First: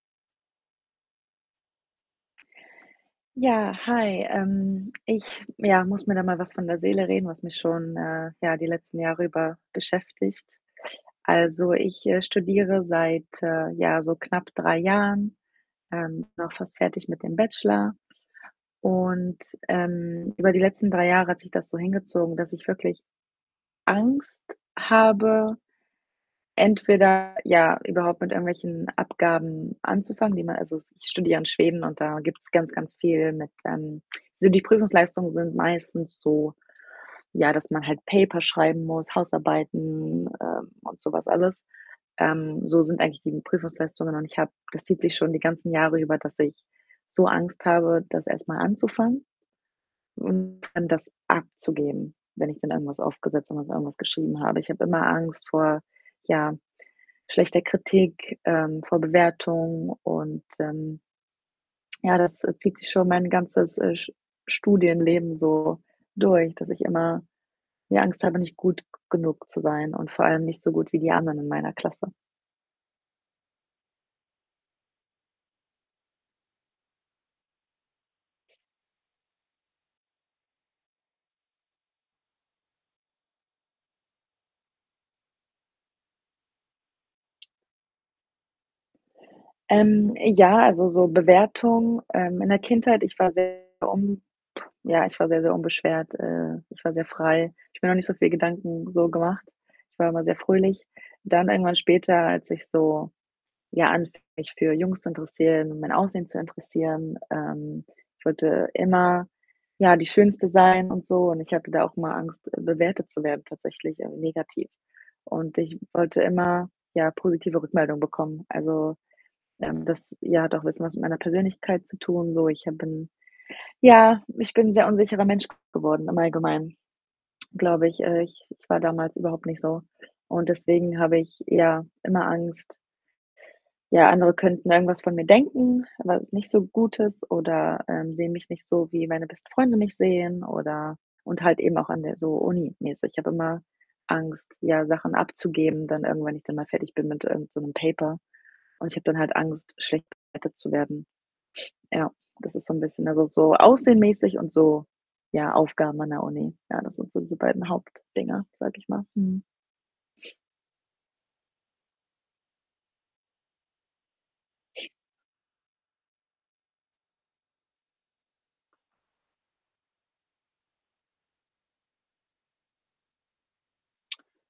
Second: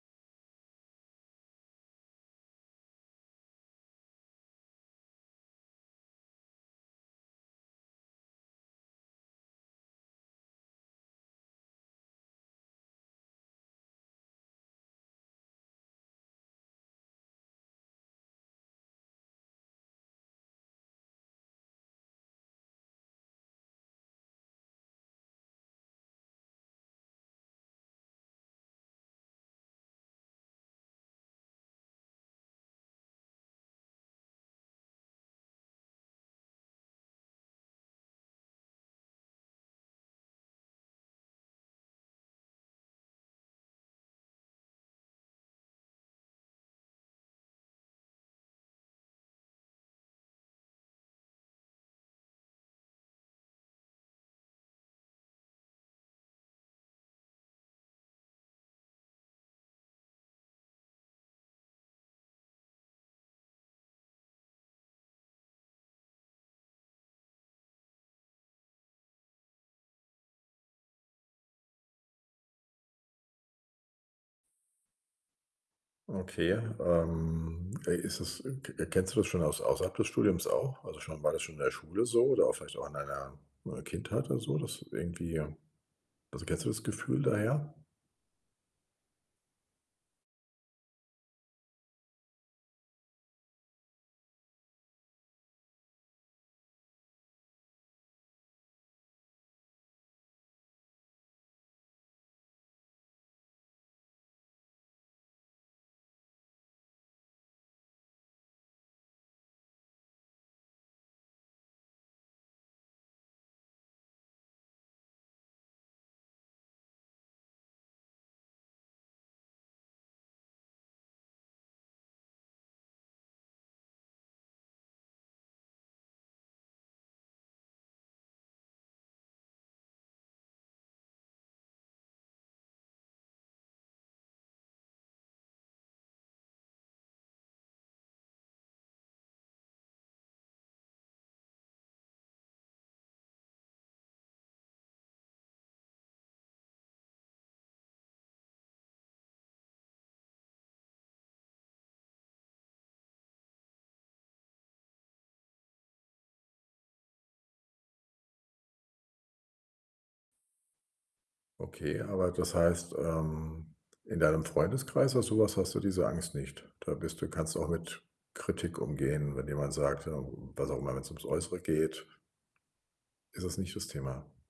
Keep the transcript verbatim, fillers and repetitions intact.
Ja, hi. Ähm, ich, ja, muss mir da mal was von der Seele reden, was mich schon, äh, ja, die letzten Jahre über beschäftigt. Also ich, äh, studiere seit, äh, ja, so knapp drei Jahren, ähm, bin auch fast fertig mit dem Bachelor und, ähm, über die letzten drei Jahre hat sich das so hingezogen, dass ich wirklich Angst habe, entweder, ja, überhaupt mit irgendwelchen Abgaben anzufangen, die man also s ich studiere ja in Schweden und da gibt's ganz, ganz viel mit, ähm so, die Prüfungsleistungen sind meistens so, ja, dass man halt Paper schreiben muss, Hausarbeiten, ähm, und so was alles. Ähm, so sind eigentlich die Prüfungsleistungen und ich habe das zieht sich schon die ganzen Jahre über, dass ich so Angst habe, das erst mal anzufangen und dann das abzugeben, wenn ich dann irgendwas aufgesetzt wenn dann so irgendwas geschrieben habe. Ich habe immer Angst vor, ja, schlechter Kritik, ähm, vor Bewertung und, ähm ja, das, äh, zieht sich schon mein ganzes, äh, Sch Studienleben so durch, dass ich immer die Angst habe, nicht gut g genug zu sein und vor allem nicht so gut wie die anderen in meiner Klasse. Okay, ähm, ey, ist das k kennst du das schon aus außerhalb des Studiums auch? Also schon war das schon in der Schule so oder auch vielleicht auch an deiner Kindheit oder so, dass irgendwie, ähm also, kennst du das Gefühl daher? Ähm, ja, also so Bewertung. Ähm. In der Kindheit ich war sehr, [unintelligible] ja, ich war sehr, sehr unbeschwert, äh, ich war sehr frei. Ich mir noch nicht so viel Gedanken, so, gemacht. Ich war immer sehr fröhlich. Dann irgendwann später, als ich so, ja, anfing, mich für Jungs zu interessieren, mein Aussehen zu interessieren ähm, ich wollte immer, ja, die Schönste sein und so und ich hatte da auch immer Angst, bewertet zu werden tatsächlich, äh, negativ. Und ich wollte immer, ja, positive Rückmeldungen bekommen. Also, ähm, das, ja, hat auch bisschen was mit meiner Persönlichkeit zu tun so. Ich habe bin ja, ich bin 'n sehr unsicherer Mensch g geworden im Allgemeinen, glaube ich. Äh, ich ich war damals überhaupt nicht so und deswegen habe ich, ja, immer Angst ja, andere könnten irgendwas von mir denken, was nicht so gut ist oder, ähm, sehen mich nicht so, wie meine besten Freunde mich sehen oder und halt eben auch an der so uni-mäßig. Ich habe immer Angst, ja, Sachen abzugeben, dann irgendwann, wenn ich dann mal fertig bin mit irgend so 'nem Paper und ich habe dann halt Angst, schlecht bewertet zu werden. Ja, das ist so 'n bisschen also so Aussehen-mäßig und so, ja, Aufgaben an der Uni. Ja, das sind so diese beiden Hauptdinger, sage ich mal. Mhm. Okay, aber das heißt, ähm, in deinem Freundeskreis, oder sowas, hast du diese Angst nicht? Da bist du kannst auch mit Kritik umgehen, wenn jemand sagt, ja, was auch immer, wenn's ums Äußere geht ist das nicht das Thema?